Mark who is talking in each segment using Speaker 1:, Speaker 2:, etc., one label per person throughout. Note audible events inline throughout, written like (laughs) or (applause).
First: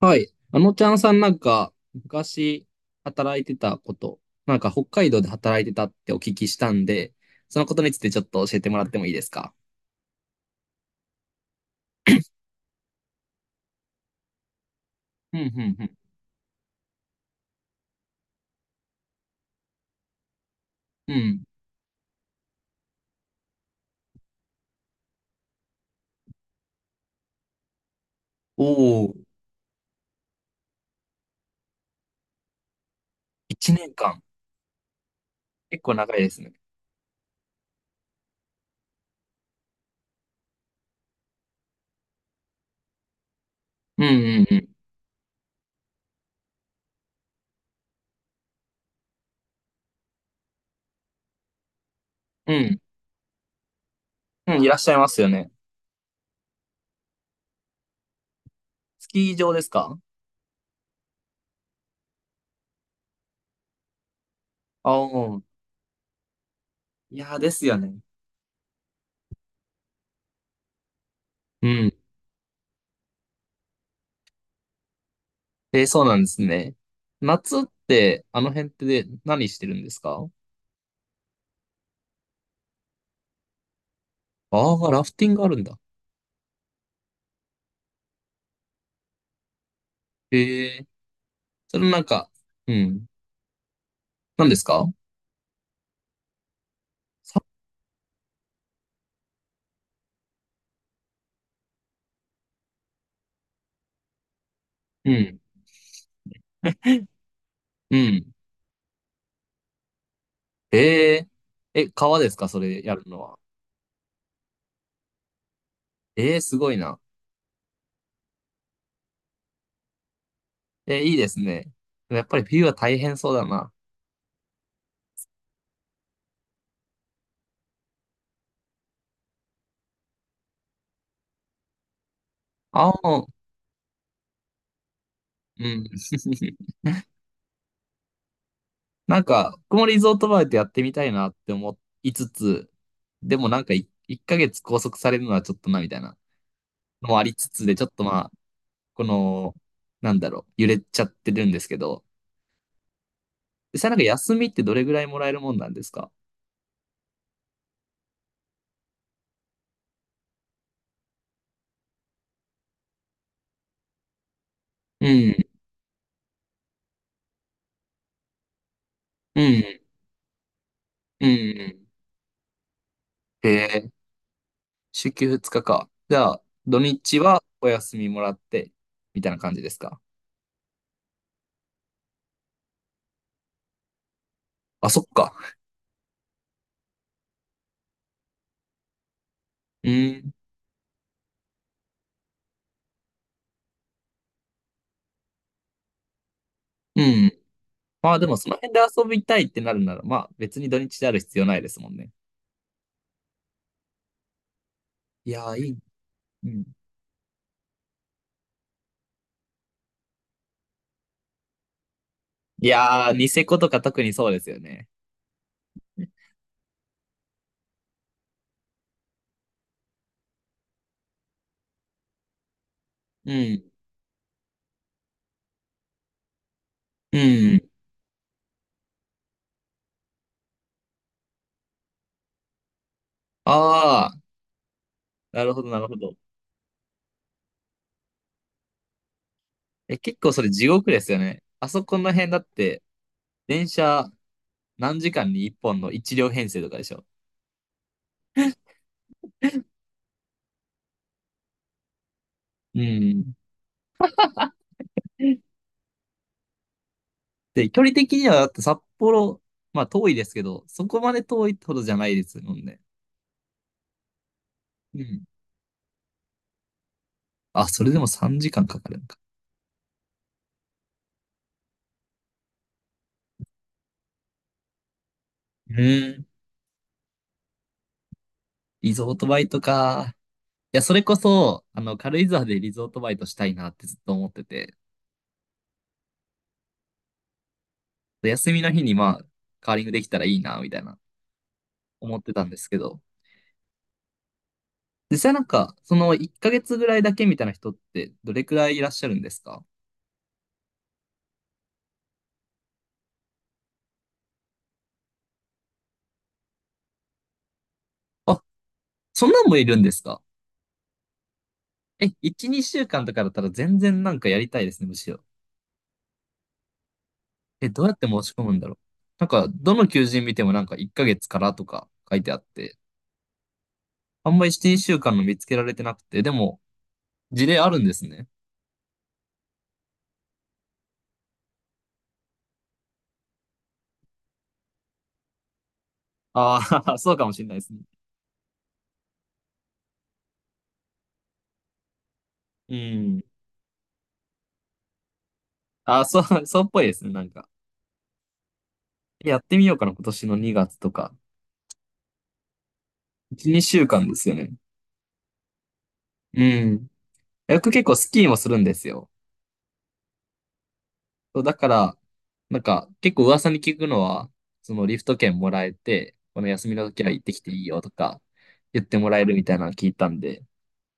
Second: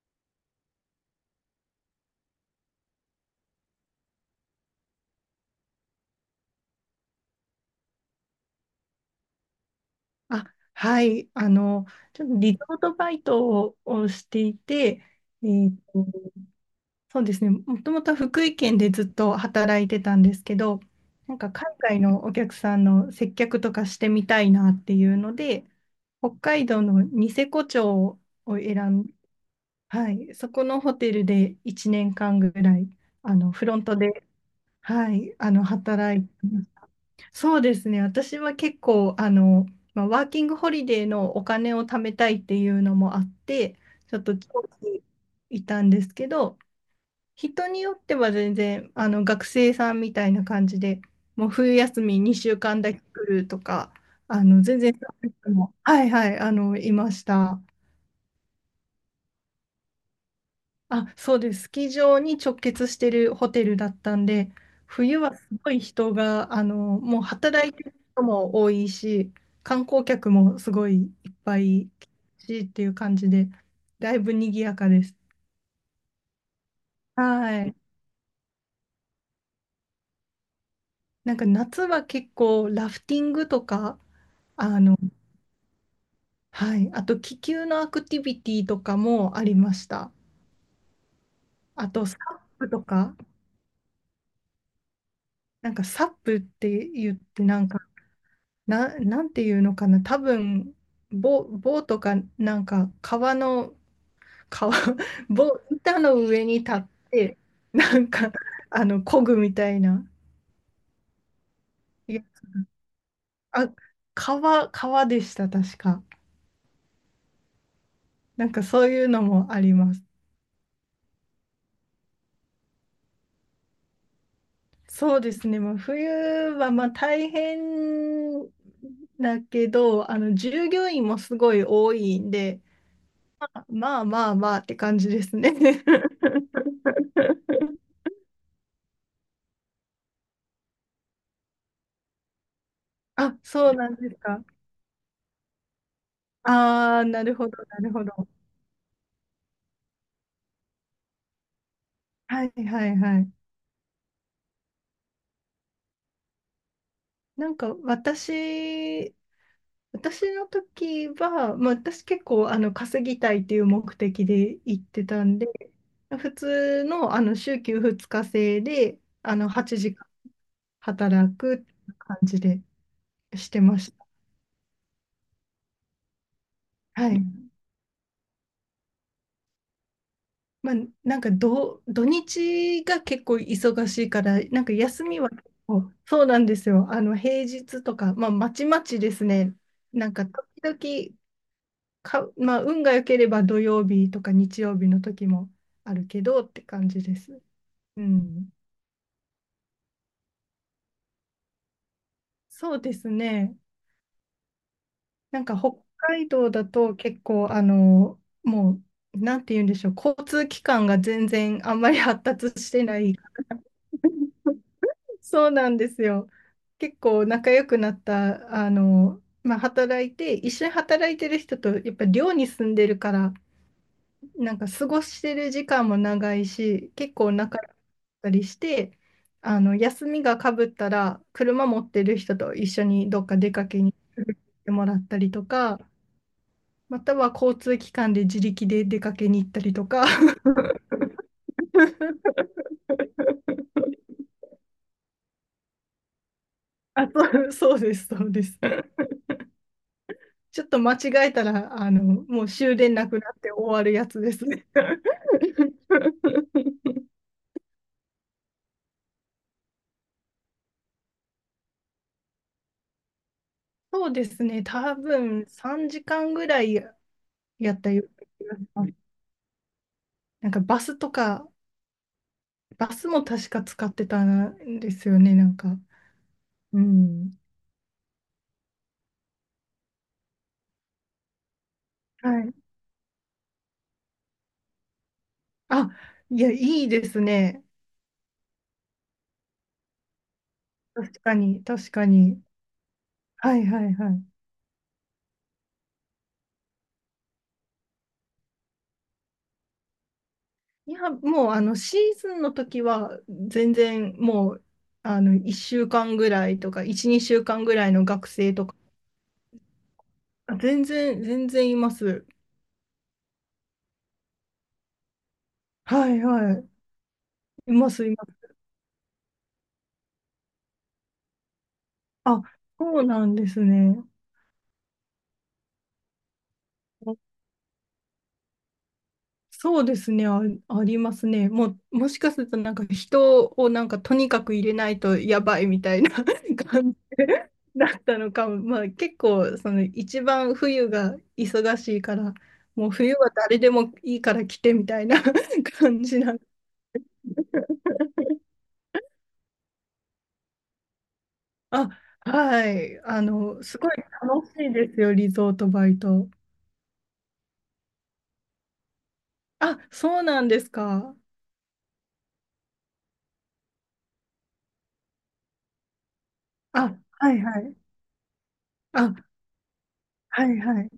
Speaker 1: はい。あのちゃんさんなんか、昔働いてたこと、なんか北海道で働いてたってお聞きしたんで、そのことについてちょっと教えてもらってもいいですか？
Speaker 2: あ、はい。ちょっとリゾートバイトをしていて、
Speaker 1: うん、
Speaker 2: えー
Speaker 1: うん、
Speaker 2: と、そうですね、もともとは福井県でずっと働いてたんですけど、
Speaker 1: うん。う
Speaker 2: なん
Speaker 1: ん。
Speaker 2: か海外のお客さんの接客とかしてみたいなっていうので、北海道のニセコ町を選ん、
Speaker 1: おー、
Speaker 2: はい、そこのホテルで1年間ぐらい、フ
Speaker 1: 1
Speaker 2: ロン
Speaker 1: 年
Speaker 2: ト
Speaker 1: 間。
Speaker 2: で、はい、
Speaker 1: 結構長
Speaker 2: 働
Speaker 1: い
Speaker 2: い
Speaker 1: で
Speaker 2: て
Speaker 1: すね。
Speaker 2: ました。そうですね。私は結構、まあ、ワーキングホリデーのお金を貯めたいっていうのもあって、
Speaker 1: うん、う
Speaker 2: ちょっと
Speaker 1: ん、う
Speaker 2: 長
Speaker 1: ん。
Speaker 2: 期いたんですけど、人によっては全然、学生さんみたいな感じで、もう冬休み2週間だけ来るとか、
Speaker 1: うん、うん、いらっ
Speaker 2: 全
Speaker 1: し
Speaker 2: 然
Speaker 1: ゃい
Speaker 2: そ
Speaker 1: ます
Speaker 2: う
Speaker 1: よ
Speaker 2: いう
Speaker 1: ね。
Speaker 2: 人も、はいはい、いました。
Speaker 1: スキー場ですか？
Speaker 2: あ、そうです。スキー場に直結してるホテルだったんで、
Speaker 1: あ
Speaker 2: 冬
Speaker 1: お
Speaker 2: は
Speaker 1: ー、
Speaker 2: すごい人が、
Speaker 1: い
Speaker 2: もう
Speaker 1: やーです
Speaker 2: 働い
Speaker 1: よ
Speaker 2: て
Speaker 1: ね。
Speaker 2: る人も多いし、観光客もすごいいっぱ
Speaker 1: う
Speaker 2: い
Speaker 1: ん。
Speaker 2: 来るしっていう感じで、だいぶ賑やかです。
Speaker 1: えー、そうなんですね。夏っ
Speaker 2: はい。
Speaker 1: て、あの辺ってで何してるんですか？
Speaker 2: なんか夏は結構ラフティングとか、
Speaker 1: ああ
Speaker 2: あ
Speaker 1: ー、
Speaker 2: の、
Speaker 1: ラフティングあるんだ。
Speaker 2: はい。あと気球のアクティビティとかもありました。
Speaker 1: へえ、そ
Speaker 2: あ
Speaker 1: れなん
Speaker 2: とサ
Speaker 1: か、
Speaker 2: ップ
Speaker 1: う
Speaker 2: と
Speaker 1: ん。
Speaker 2: か、
Speaker 1: 何ですか？
Speaker 2: なんかサップって言っ
Speaker 1: さ
Speaker 2: てなんかな、なんていうのかな、多分、棒とか、なんか、川、(laughs)
Speaker 1: うん。
Speaker 2: 板の上に立って、
Speaker 1: う
Speaker 2: なんか、
Speaker 1: ん。
Speaker 2: 漕ぐみたいな。
Speaker 1: えええ、
Speaker 2: い
Speaker 1: 川
Speaker 2: や、
Speaker 1: ですかそれやるのは？
Speaker 2: あ、川でした、確か。
Speaker 1: ええ、すごいな。
Speaker 2: なんか、そういうのもあります。
Speaker 1: え、いいですね。やっぱり冬は大変そうだな。
Speaker 2: そうですね、まあ、冬は、まあ、大変だけど、従業員もすごい多いんで、
Speaker 1: 青の、
Speaker 2: まあまあまあまあって感じですね。
Speaker 1: うん。(laughs)
Speaker 2: (laughs)
Speaker 1: なんか、僕もリゾートバイトやってみたいなって思いつつ、で
Speaker 2: あ、
Speaker 1: もなん
Speaker 2: そ
Speaker 1: か
Speaker 2: うなんです
Speaker 1: 1
Speaker 2: か。
Speaker 1: ヶ月拘束されるのはちょっとなみたいな
Speaker 2: ああ、
Speaker 1: のもあ
Speaker 2: な
Speaker 1: り
Speaker 2: る
Speaker 1: つ
Speaker 2: ほ
Speaker 1: つ
Speaker 2: ど、
Speaker 1: で、
Speaker 2: な
Speaker 1: ちょ
Speaker 2: る
Speaker 1: っと
Speaker 2: ほ
Speaker 1: ま
Speaker 2: ど。
Speaker 1: あ、この、なんだろう、揺れちゃってるんですけど、
Speaker 2: はいはいはい。
Speaker 1: 実際なんか休みってどれぐらいもらえるもんなんですか？
Speaker 2: なんか私の時は、まあ、私結構稼ぎたいっていう目的で行って
Speaker 1: う
Speaker 2: た
Speaker 1: ん、
Speaker 2: んで、普通の、あの週休2日制で
Speaker 1: う
Speaker 2: 8
Speaker 1: ん、
Speaker 2: 時間
Speaker 1: う
Speaker 2: 働くって
Speaker 1: ん。
Speaker 2: 感じで
Speaker 1: へ
Speaker 2: してま
Speaker 1: え、
Speaker 2: し
Speaker 1: 週休2日か。じゃあ、土
Speaker 2: た。は
Speaker 1: 日
Speaker 2: い。
Speaker 1: はお休みもらって、みたいな感じですか？
Speaker 2: まあ、なんか土日が結構忙しいから、なんか
Speaker 1: あ、そっ
Speaker 2: 休みは
Speaker 1: か。
Speaker 2: 結構、そうなんですよ。平日とか、まあ、まちまちですね。
Speaker 1: う
Speaker 2: なん
Speaker 1: ー
Speaker 2: か、
Speaker 1: ん。
Speaker 2: 時々か、まあ、運が良ければ土曜日とか日曜日の時もあるけどって感じ
Speaker 1: う
Speaker 2: で
Speaker 1: ん。
Speaker 2: す。う
Speaker 1: まあでもそ
Speaker 2: ん。
Speaker 1: の辺で遊びたいってなるなら、まあ別に土日である必要ないですもんね。
Speaker 2: そうですね。
Speaker 1: い
Speaker 2: なん
Speaker 1: やー、
Speaker 2: か、
Speaker 1: いい。
Speaker 2: 北海
Speaker 1: う
Speaker 2: 道
Speaker 1: ん。
Speaker 2: だと結構、もう、なんて言うんでしょう。交通機関が全然あんまり発達
Speaker 1: い
Speaker 2: してな
Speaker 1: や
Speaker 2: い
Speaker 1: ー、ニセコとか特にそうですよね。
Speaker 2: そうなんですよ。結構仲良くなった、まあ、働いて、一緒に働いてる人と、やっぱ寮に住んでるか
Speaker 1: う
Speaker 2: ら、
Speaker 1: ん。
Speaker 2: なんか過ごしてる時間も長いし、結
Speaker 1: う
Speaker 2: 構仲
Speaker 1: ん。
Speaker 2: 良かったりして、休みがかぶったら、車持ってる人と一緒にどっか出かけに行
Speaker 1: ああ、
Speaker 2: ってもらったり
Speaker 1: な
Speaker 2: と
Speaker 1: るほど、な
Speaker 2: か、
Speaker 1: るほど。
Speaker 2: または交通機関で自力で出かけに行ったりと
Speaker 1: え、
Speaker 2: か、
Speaker 1: 結構そ
Speaker 2: (laughs)
Speaker 1: れ地獄ですよね。あそこの辺だって、電車何時間に1本の1両編成とかでしょ。
Speaker 2: あ、そう、そうです、そうです。ちょっと間違えたら、もう終
Speaker 1: う
Speaker 2: 電なくな
Speaker 1: ん。
Speaker 2: って終わるやつですね。
Speaker 1: で、距離的にはだって札幌、まあ遠いですけど、そこまで遠いってほどじゃないですもんね。
Speaker 2: そうですね、多
Speaker 1: うん。
Speaker 2: 分3時間ぐらい
Speaker 1: あ、
Speaker 2: やっ
Speaker 1: それ
Speaker 2: た
Speaker 1: で
Speaker 2: よ
Speaker 1: も
Speaker 2: う
Speaker 1: 3
Speaker 2: な気が
Speaker 1: 時
Speaker 2: し
Speaker 1: 間かん
Speaker 2: ま
Speaker 1: かかる
Speaker 2: す。
Speaker 1: のか。
Speaker 2: なんかバスとか、バスも確か使ってたんですよね、なん
Speaker 1: う
Speaker 2: か。
Speaker 1: ーん。
Speaker 2: うん。
Speaker 1: リゾートバイトか。いや、それこそ、あの、軽井
Speaker 2: は
Speaker 1: 沢
Speaker 2: い。
Speaker 1: でリゾートバイトしたいなってずっと思ってて、
Speaker 2: あ、いや、いいですね。
Speaker 1: で休みの日にまあ、カーリングできたらいいな、みたいな、
Speaker 2: 確かに、確か
Speaker 1: 思って
Speaker 2: に。
Speaker 1: たんですけど、
Speaker 2: はいはいはい。
Speaker 1: 実際なんか、その1ヶ月ぐらいだけみたいな人って、どれくらいいらっしゃるんですか？
Speaker 2: いや、もうあのシーズンの時は全然もう1週間ぐらいとか、1、2週間ぐらいの学
Speaker 1: あ、
Speaker 2: 生とか、
Speaker 1: そんなんもいるんですか？
Speaker 2: あ全然、全然いま
Speaker 1: え、
Speaker 2: す。
Speaker 1: 1、2週間とかだったら全然なんかやりたいですね、むしろ。
Speaker 2: はいはい。
Speaker 1: え、
Speaker 2: い
Speaker 1: どう
Speaker 2: ま
Speaker 1: やって
Speaker 2: す、い
Speaker 1: 申
Speaker 2: ま
Speaker 1: し込
Speaker 2: す。
Speaker 1: むんだろう。なんか、どの求人見てもなんか1ヶ月からとか書いてあっ
Speaker 2: あ、
Speaker 1: て、
Speaker 2: そうなんですね。
Speaker 1: あんまり1、2週間の見つけられてなくて、でも、事例あるんですね。
Speaker 2: そうですね、あ、ありますね。もう、もしかするとなんか人をなんかとにかく入れないとやばいみたいな (laughs)
Speaker 1: あ
Speaker 2: 感
Speaker 1: あ、(laughs)
Speaker 2: じ
Speaker 1: そうかもしれないですね。
Speaker 2: だったのかも。まあ結構その一番冬が忙しいから、
Speaker 1: う
Speaker 2: もう冬
Speaker 1: ん。
Speaker 2: は誰でもいいから来てみたいな (laughs)
Speaker 1: あ
Speaker 2: 感
Speaker 1: あ、
Speaker 2: じ
Speaker 1: そう、
Speaker 2: な。
Speaker 1: (laughs) そうっぽいですね、なんか。やってみようかな、今年の2月とか。
Speaker 2: あ、はい。
Speaker 1: 1、2
Speaker 2: す
Speaker 1: 週
Speaker 2: ごい
Speaker 1: 間ですよ
Speaker 2: 楽
Speaker 1: ね。
Speaker 2: しいですよ、リゾートバイト。
Speaker 1: うん。僕結構スキーもするんですよ。
Speaker 2: あ、そうなんですか。
Speaker 1: そう、だから、なんか、結構噂に聞くのは、そのリフト券もらえて、この休みの
Speaker 2: あ、
Speaker 1: 時は行って
Speaker 2: は
Speaker 1: き
Speaker 2: い
Speaker 1: て
Speaker 2: は
Speaker 1: いい
Speaker 2: い。
Speaker 1: よとか、言っても
Speaker 2: あ、
Speaker 1: らえるみたいなの聞いたんで、
Speaker 2: はいはい。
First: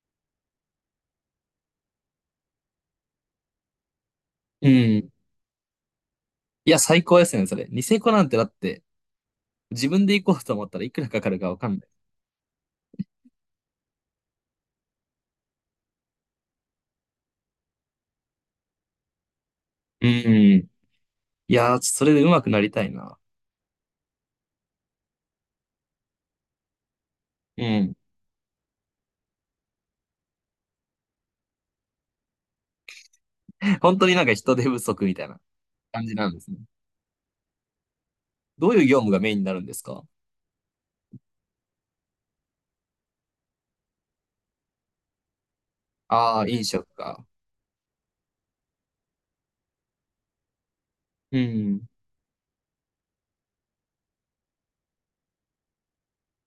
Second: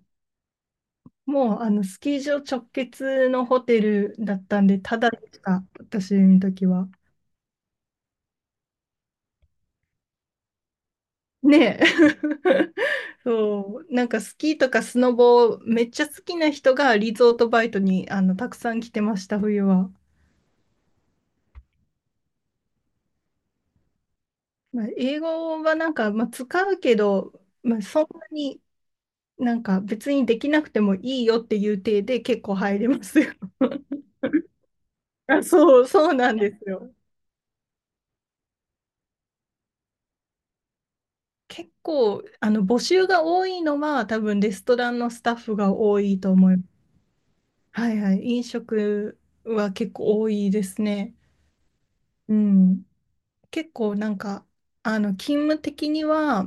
Speaker 2: もうあのスキー場直結のホテルだったん
Speaker 1: う
Speaker 2: で、た
Speaker 1: ん。
Speaker 2: だでした、私の時
Speaker 1: いや、
Speaker 2: は。
Speaker 1: 最高ですね、それ。ニセコなんてだって、自分で行こうと思ったらいくらかかるかわかん
Speaker 2: ねえ。
Speaker 1: ない。
Speaker 2: (laughs) そう、なんかスキーとかスノボめっちゃ好きな人がリゾートバイトにたくさん来てました、冬は。
Speaker 1: うん、いやー、それで上手くなりたいな。
Speaker 2: まあ、英語はなんか、まあ、使うけど、
Speaker 1: う
Speaker 2: まあ、
Speaker 1: ん。
Speaker 2: そんなになんか別にできなくてもいいよっていう体で結構入れますよ。
Speaker 1: 本当になんか人手不足みた
Speaker 2: (laughs)
Speaker 1: いな
Speaker 2: あ、そう、
Speaker 1: 感
Speaker 2: そう
Speaker 1: じな
Speaker 2: な
Speaker 1: ん
Speaker 2: ん
Speaker 1: です
Speaker 2: で
Speaker 1: ね。
Speaker 2: すよ。
Speaker 1: どういう業務がメインになるんですか？
Speaker 2: 結構募集が多いのは多分レストランのスタッフが多いと
Speaker 1: ああー、
Speaker 2: 思いま
Speaker 1: 飲
Speaker 2: す。
Speaker 1: 食か。
Speaker 2: はいはい。飲食は結構多いですね。
Speaker 1: うん、
Speaker 2: うん。結構なんか、勤務的には、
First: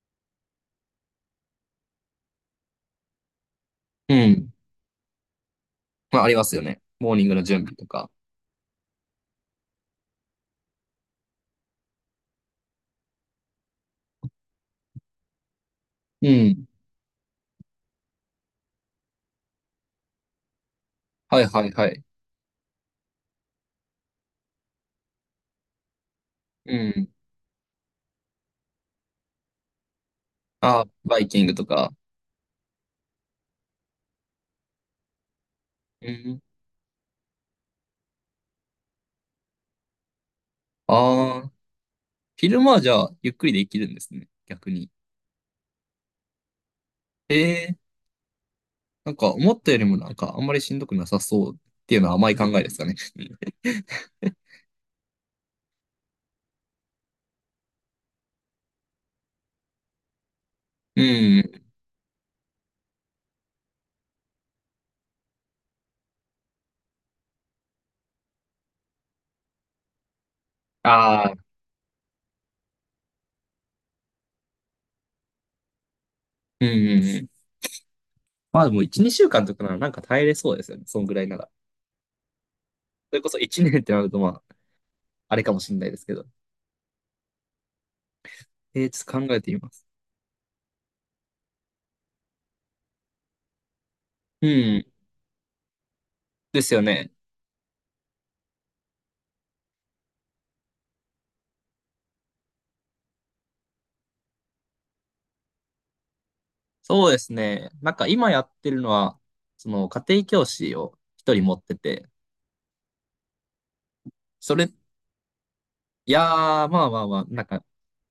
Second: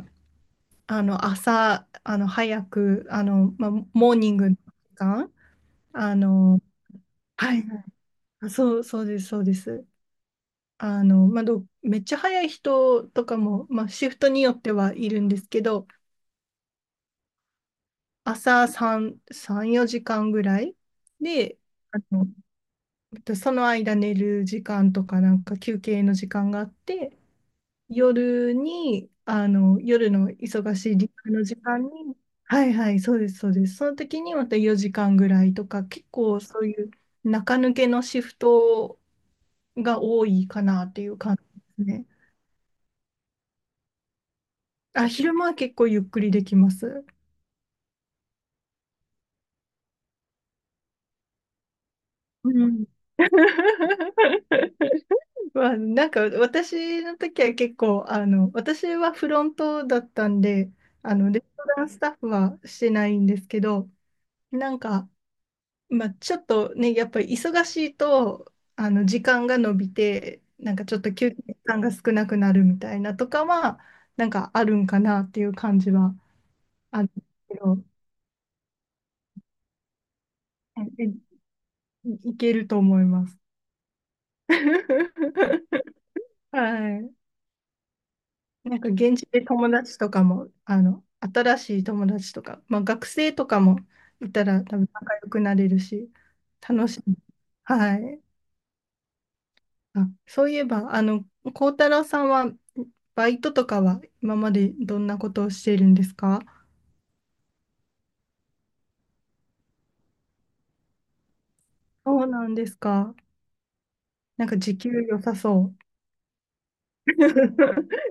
Speaker 2: 朝、早く、まあ、モ
Speaker 1: う
Speaker 2: ーニング
Speaker 1: ん、
Speaker 2: の時間、あ
Speaker 1: まあ、あります
Speaker 2: の、
Speaker 1: よね。モーニングの
Speaker 2: は
Speaker 1: 準
Speaker 2: い
Speaker 1: 備
Speaker 2: は
Speaker 1: とか。
Speaker 2: い。そう、そうです、そうです。まあ、めっちゃ早い人とかも、まあ、シフトによってはいるんですけど、
Speaker 1: うん、
Speaker 2: 朝3、4時間ぐらい
Speaker 1: はい
Speaker 2: で、
Speaker 1: はいは
Speaker 2: あ
Speaker 1: い。
Speaker 2: の、その間寝る時間とか、なんか休憩の時間があっ
Speaker 1: うん、
Speaker 2: て、夜に、夜の忙
Speaker 1: ああ、
Speaker 2: しい時
Speaker 1: バイ
Speaker 2: 間
Speaker 1: キ
Speaker 2: の
Speaker 1: ング
Speaker 2: 時
Speaker 1: と
Speaker 2: 間
Speaker 1: か。
Speaker 2: に、はいはい、そうです、そうです。その時にまた4時間ぐらいとか、結
Speaker 1: う
Speaker 2: 構
Speaker 1: ん。
Speaker 2: そういう中抜けのシフトが多いかなっていう感
Speaker 1: ああ、
Speaker 2: じですね。
Speaker 1: 昼間はじゃあ、ゆっくりできるんですね。逆に。
Speaker 2: あ、昼間は結構ゆっくりできます。
Speaker 1: ええ、なんか思ったよりもなんかあんまりしんどくなさそうっていうのは甘い考
Speaker 2: う
Speaker 1: えですか
Speaker 2: ん。
Speaker 1: ね？(laughs)
Speaker 2: まあ、なんか私の時は結構、私はフロントだったんで、
Speaker 1: う
Speaker 2: レス
Speaker 1: ん。
Speaker 2: トランスタッフはしてないんですけど、なんか、まあ、ちょっとね、やっぱり忙しいと、時間が延びて、なんかちょっと
Speaker 1: あ
Speaker 2: 休
Speaker 1: あ、
Speaker 2: 憩時間が少なくなるみたいなとかは、なんかあるんかなっていう感じは
Speaker 1: うんうん
Speaker 2: ある
Speaker 1: うん。
Speaker 2: けど、
Speaker 1: まあでも1、2週間とかならなんか耐えれそうですよね。そんぐらい
Speaker 2: え
Speaker 1: なら。
Speaker 2: いいけると思い
Speaker 1: それ
Speaker 2: ま
Speaker 1: こそ
Speaker 2: す。
Speaker 1: 1年ってなるとまあ、あれかもしれない
Speaker 2: (laughs)
Speaker 1: ですけど。
Speaker 2: はい。な
Speaker 1: え
Speaker 2: んか
Speaker 1: ー、ちょっ
Speaker 2: 現
Speaker 1: と
Speaker 2: 地
Speaker 1: 考え
Speaker 2: で
Speaker 1: てみま
Speaker 2: 友
Speaker 1: す。
Speaker 2: 達とかも、新しい友達とか、まあ、学生とかもいた
Speaker 1: う
Speaker 2: ら多
Speaker 1: ん。
Speaker 2: 分仲良くなれるし、
Speaker 1: ですよ
Speaker 2: 楽しい。
Speaker 1: ね。
Speaker 2: はい。あ、そういえば、幸太郎さんは、バイトとかは今までどんなことをしているんですか？
Speaker 1: そうですね。なんか今やってるのは、その家庭教師を一人持ってて、
Speaker 2: そうなんですか。なん
Speaker 1: そ
Speaker 2: か
Speaker 1: れ、
Speaker 2: 時給良さそ
Speaker 1: いやー、まあまあまあ、なんか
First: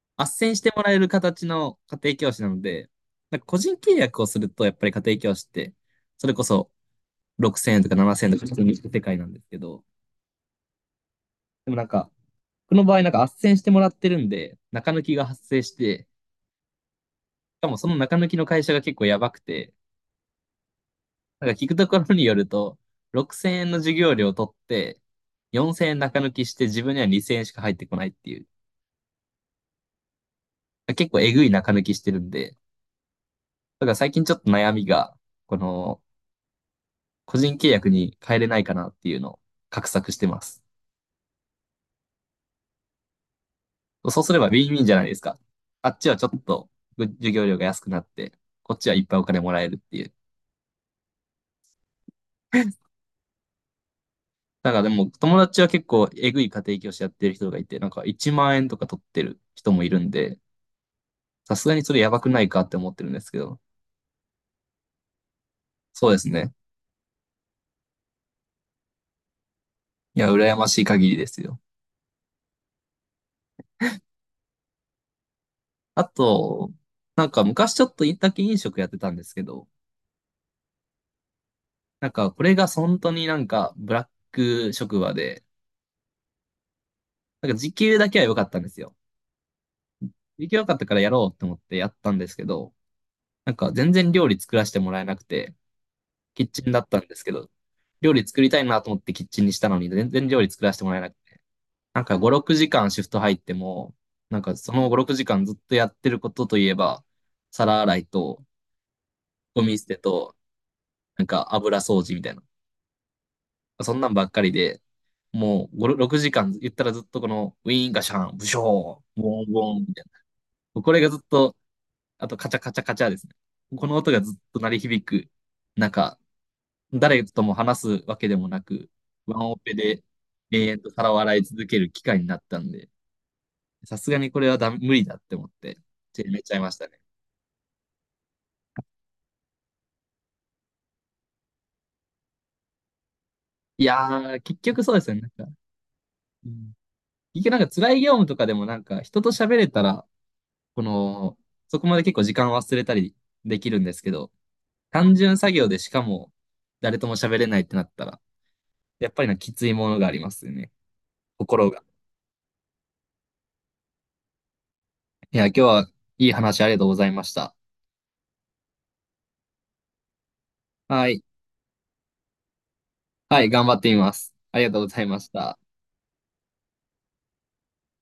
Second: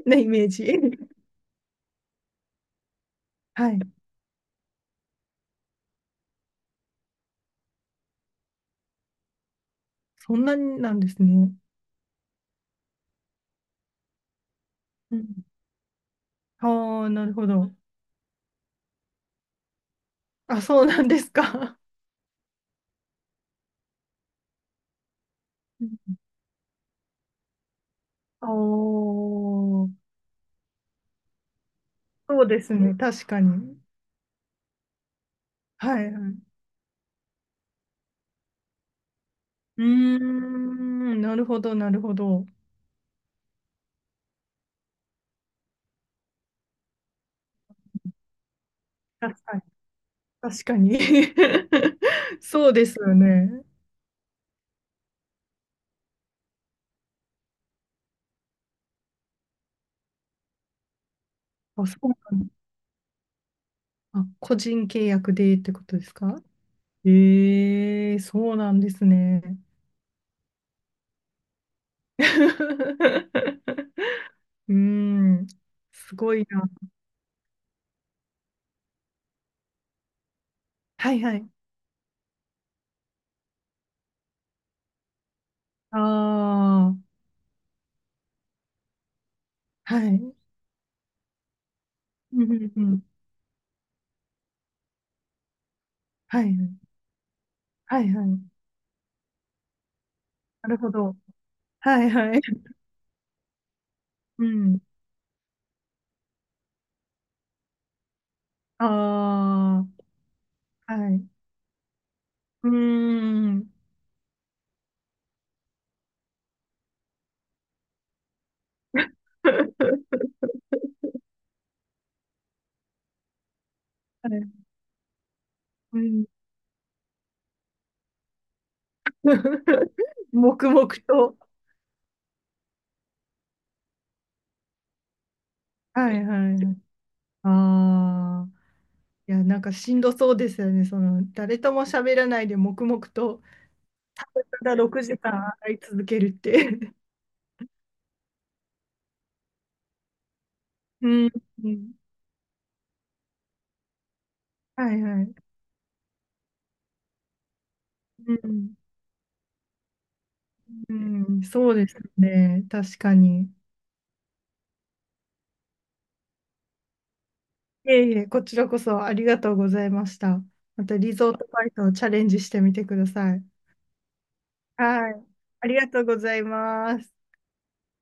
Speaker 2: う (laughs) なイメー
Speaker 1: 斡旋してもらえ
Speaker 2: ジ。
Speaker 1: る形の家庭教師なので、なんか個
Speaker 2: は
Speaker 1: 人
Speaker 2: い。
Speaker 1: 契約をすると、やっぱり家庭教師って、それこそ6000円とか7000円とか普通に行く世界なんですけど、
Speaker 2: そんなになんですね。
Speaker 1: でもなんか、僕の場合なんか斡旋してもらってるんで、中抜
Speaker 2: う
Speaker 1: き
Speaker 2: ん。
Speaker 1: が発生して、し
Speaker 2: ああ、なるほ
Speaker 1: か
Speaker 2: ど。
Speaker 1: もその中抜きの会社が結構やばくて、
Speaker 2: あ、そうなんです
Speaker 1: なんか聞く
Speaker 2: か。
Speaker 1: ところによると、6000円の授業料を取って、4000円中抜きして自分には2000円しか入ってこないっていう、
Speaker 2: おおー、
Speaker 1: 結構えぐい中抜きしてるん
Speaker 2: そう
Speaker 1: で、
Speaker 2: ですね。確かに。
Speaker 1: だから最近ちょっと悩みが、この
Speaker 2: はいはい。
Speaker 1: 個人契約に変えれないかなっていうのを
Speaker 2: う
Speaker 1: 画
Speaker 2: ー
Speaker 1: 策してます。
Speaker 2: ん、なるほど、なるほど。
Speaker 1: そうすればウィンウィンじゃないですか。あっちはちょっと授業料が安くなって、こっちはいっぱいお金
Speaker 2: 確
Speaker 1: も
Speaker 2: か
Speaker 1: ら
Speaker 2: に。
Speaker 1: えるっていう。
Speaker 2: 確かに。(laughs) そうですよね。
Speaker 1: なんかでも友達は結構えぐい家庭教師やってる人がいて、なんか1万円とか取ってる人もいるんで、さすがに
Speaker 2: あ、
Speaker 1: そ
Speaker 2: そ
Speaker 1: れや
Speaker 2: う
Speaker 1: ばく
Speaker 2: な
Speaker 1: ない
Speaker 2: んだ。
Speaker 1: かって思ってるんですけど、
Speaker 2: あ、個人契約でってことで
Speaker 1: そう
Speaker 2: す
Speaker 1: です
Speaker 2: か？
Speaker 1: ね。
Speaker 2: ええそうなんですね。
Speaker 1: いや、羨ましい限りですよ。
Speaker 2: (laughs) うーん、
Speaker 1: あ
Speaker 2: すごいな。
Speaker 1: と、なんか昔ちょっとだけ飲食やってたんですけど、
Speaker 2: はいはい。
Speaker 1: なんかこれが本当になんかブラック職場で、
Speaker 2: ああ、
Speaker 1: なんか時給だけは良かったんですよ。
Speaker 2: はい。う
Speaker 1: 時
Speaker 2: ん
Speaker 1: 給良かったからやろうと思ってやったんです
Speaker 2: う
Speaker 1: け
Speaker 2: ん
Speaker 1: ど、
Speaker 2: うん。
Speaker 1: なんか全然料理作らせてもらえなくて、
Speaker 2: は
Speaker 1: キ
Speaker 2: い
Speaker 1: ッ
Speaker 2: は
Speaker 1: チンだっ
Speaker 2: い。
Speaker 1: たんですけど、
Speaker 2: はい
Speaker 1: 料
Speaker 2: は
Speaker 1: 理作りた
Speaker 2: い。
Speaker 1: いなと思ってキッチンにしたのに、全然料理作
Speaker 2: な
Speaker 1: ら
Speaker 2: る
Speaker 1: せて
Speaker 2: ほ
Speaker 1: もらえなく
Speaker 2: ど。
Speaker 1: て。な
Speaker 2: は
Speaker 1: ん
Speaker 2: い
Speaker 1: か5、
Speaker 2: はい。
Speaker 1: 6時間シフト入っても、なん
Speaker 2: う
Speaker 1: かそ
Speaker 2: ん。
Speaker 1: の5、6時間ずっとやってることといえば、皿洗いと、
Speaker 2: あ
Speaker 1: ゴミ捨てと、
Speaker 2: あ、は
Speaker 1: なん
Speaker 2: い。
Speaker 1: か油掃除みたいな。
Speaker 2: うーん。
Speaker 1: そんなんばっかりで、もう5、6時間言ったらずっとこのウィーンガシャン、ブショー、ボンボンみたい
Speaker 2: (laughs)
Speaker 1: な。これがずっとあとカチャカチャカチャですね。この音が
Speaker 2: は
Speaker 1: ずっ
Speaker 2: い。
Speaker 1: と鳴り響く
Speaker 2: う
Speaker 1: 中、
Speaker 2: ん。
Speaker 1: 誰とも話すわけでもなく、ワンオペで
Speaker 2: (laughs)
Speaker 1: 永
Speaker 2: 黙
Speaker 1: 遠
Speaker 2: 々
Speaker 1: と皿を洗
Speaker 2: と。
Speaker 1: い続ける機会になったんで、さすがにこれはダメ無理だって思って、
Speaker 2: は
Speaker 1: ち
Speaker 2: い
Speaker 1: めち
Speaker 2: は
Speaker 1: ゃいま
Speaker 2: い。
Speaker 1: したね。
Speaker 2: ああ。いや、なんかしんどそうですよね。その、誰とも喋らないで黙々と、
Speaker 1: いやー、
Speaker 2: た
Speaker 1: 結
Speaker 2: だ
Speaker 1: 局そうで
Speaker 2: 6
Speaker 1: すよね。な
Speaker 2: 時
Speaker 1: んか、
Speaker 2: 間会い続けるっ
Speaker 1: う
Speaker 2: て。
Speaker 1: ん、
Speaker 2: (laughs)
Speaker 1: 結局なんか辛い業務とかでもなんか人と喋れたら、こ
Speaker 2: うん。
Speaker 1: の、
Speaker 2: う
Speaker 1: そこ
Speaker 2: ん
Speaker 1: まで結構時間忘れたりできるんですけど、
Speaker 2: はい
Speaker 1: 単
Speaker 2: はい。
Speaker 1: 純作業でしかも誰とも喋れないってなったら、
Speaker 2: うん。
Speaker 1: やっぱりなんかきついものがありますよね。
Speaker 2: うん。
Speaker 1: 心
Speaker 2: そう
Speaker 1: が。
Speaker 2: ですね。確かに。い
Speaker 1: いや、今日はいい話ありがとうございました。
Speaker 2: えいえ、こちらこそありがとうございました。また
Speaker 1: は
Speaker 2: リ
Speaker 1: い。
Speaker 2: ゾートバイトをチャレンジしてみてくださ
Speaker 1: は
Speaker 2: い。
Speaker 1: い、頑張ってみます。ありがとうござい
Speaker 2: は
Speaker 1: ま
Speaker 2: い。
Speaker 1: した。
Speaker 2: ありがとうございます。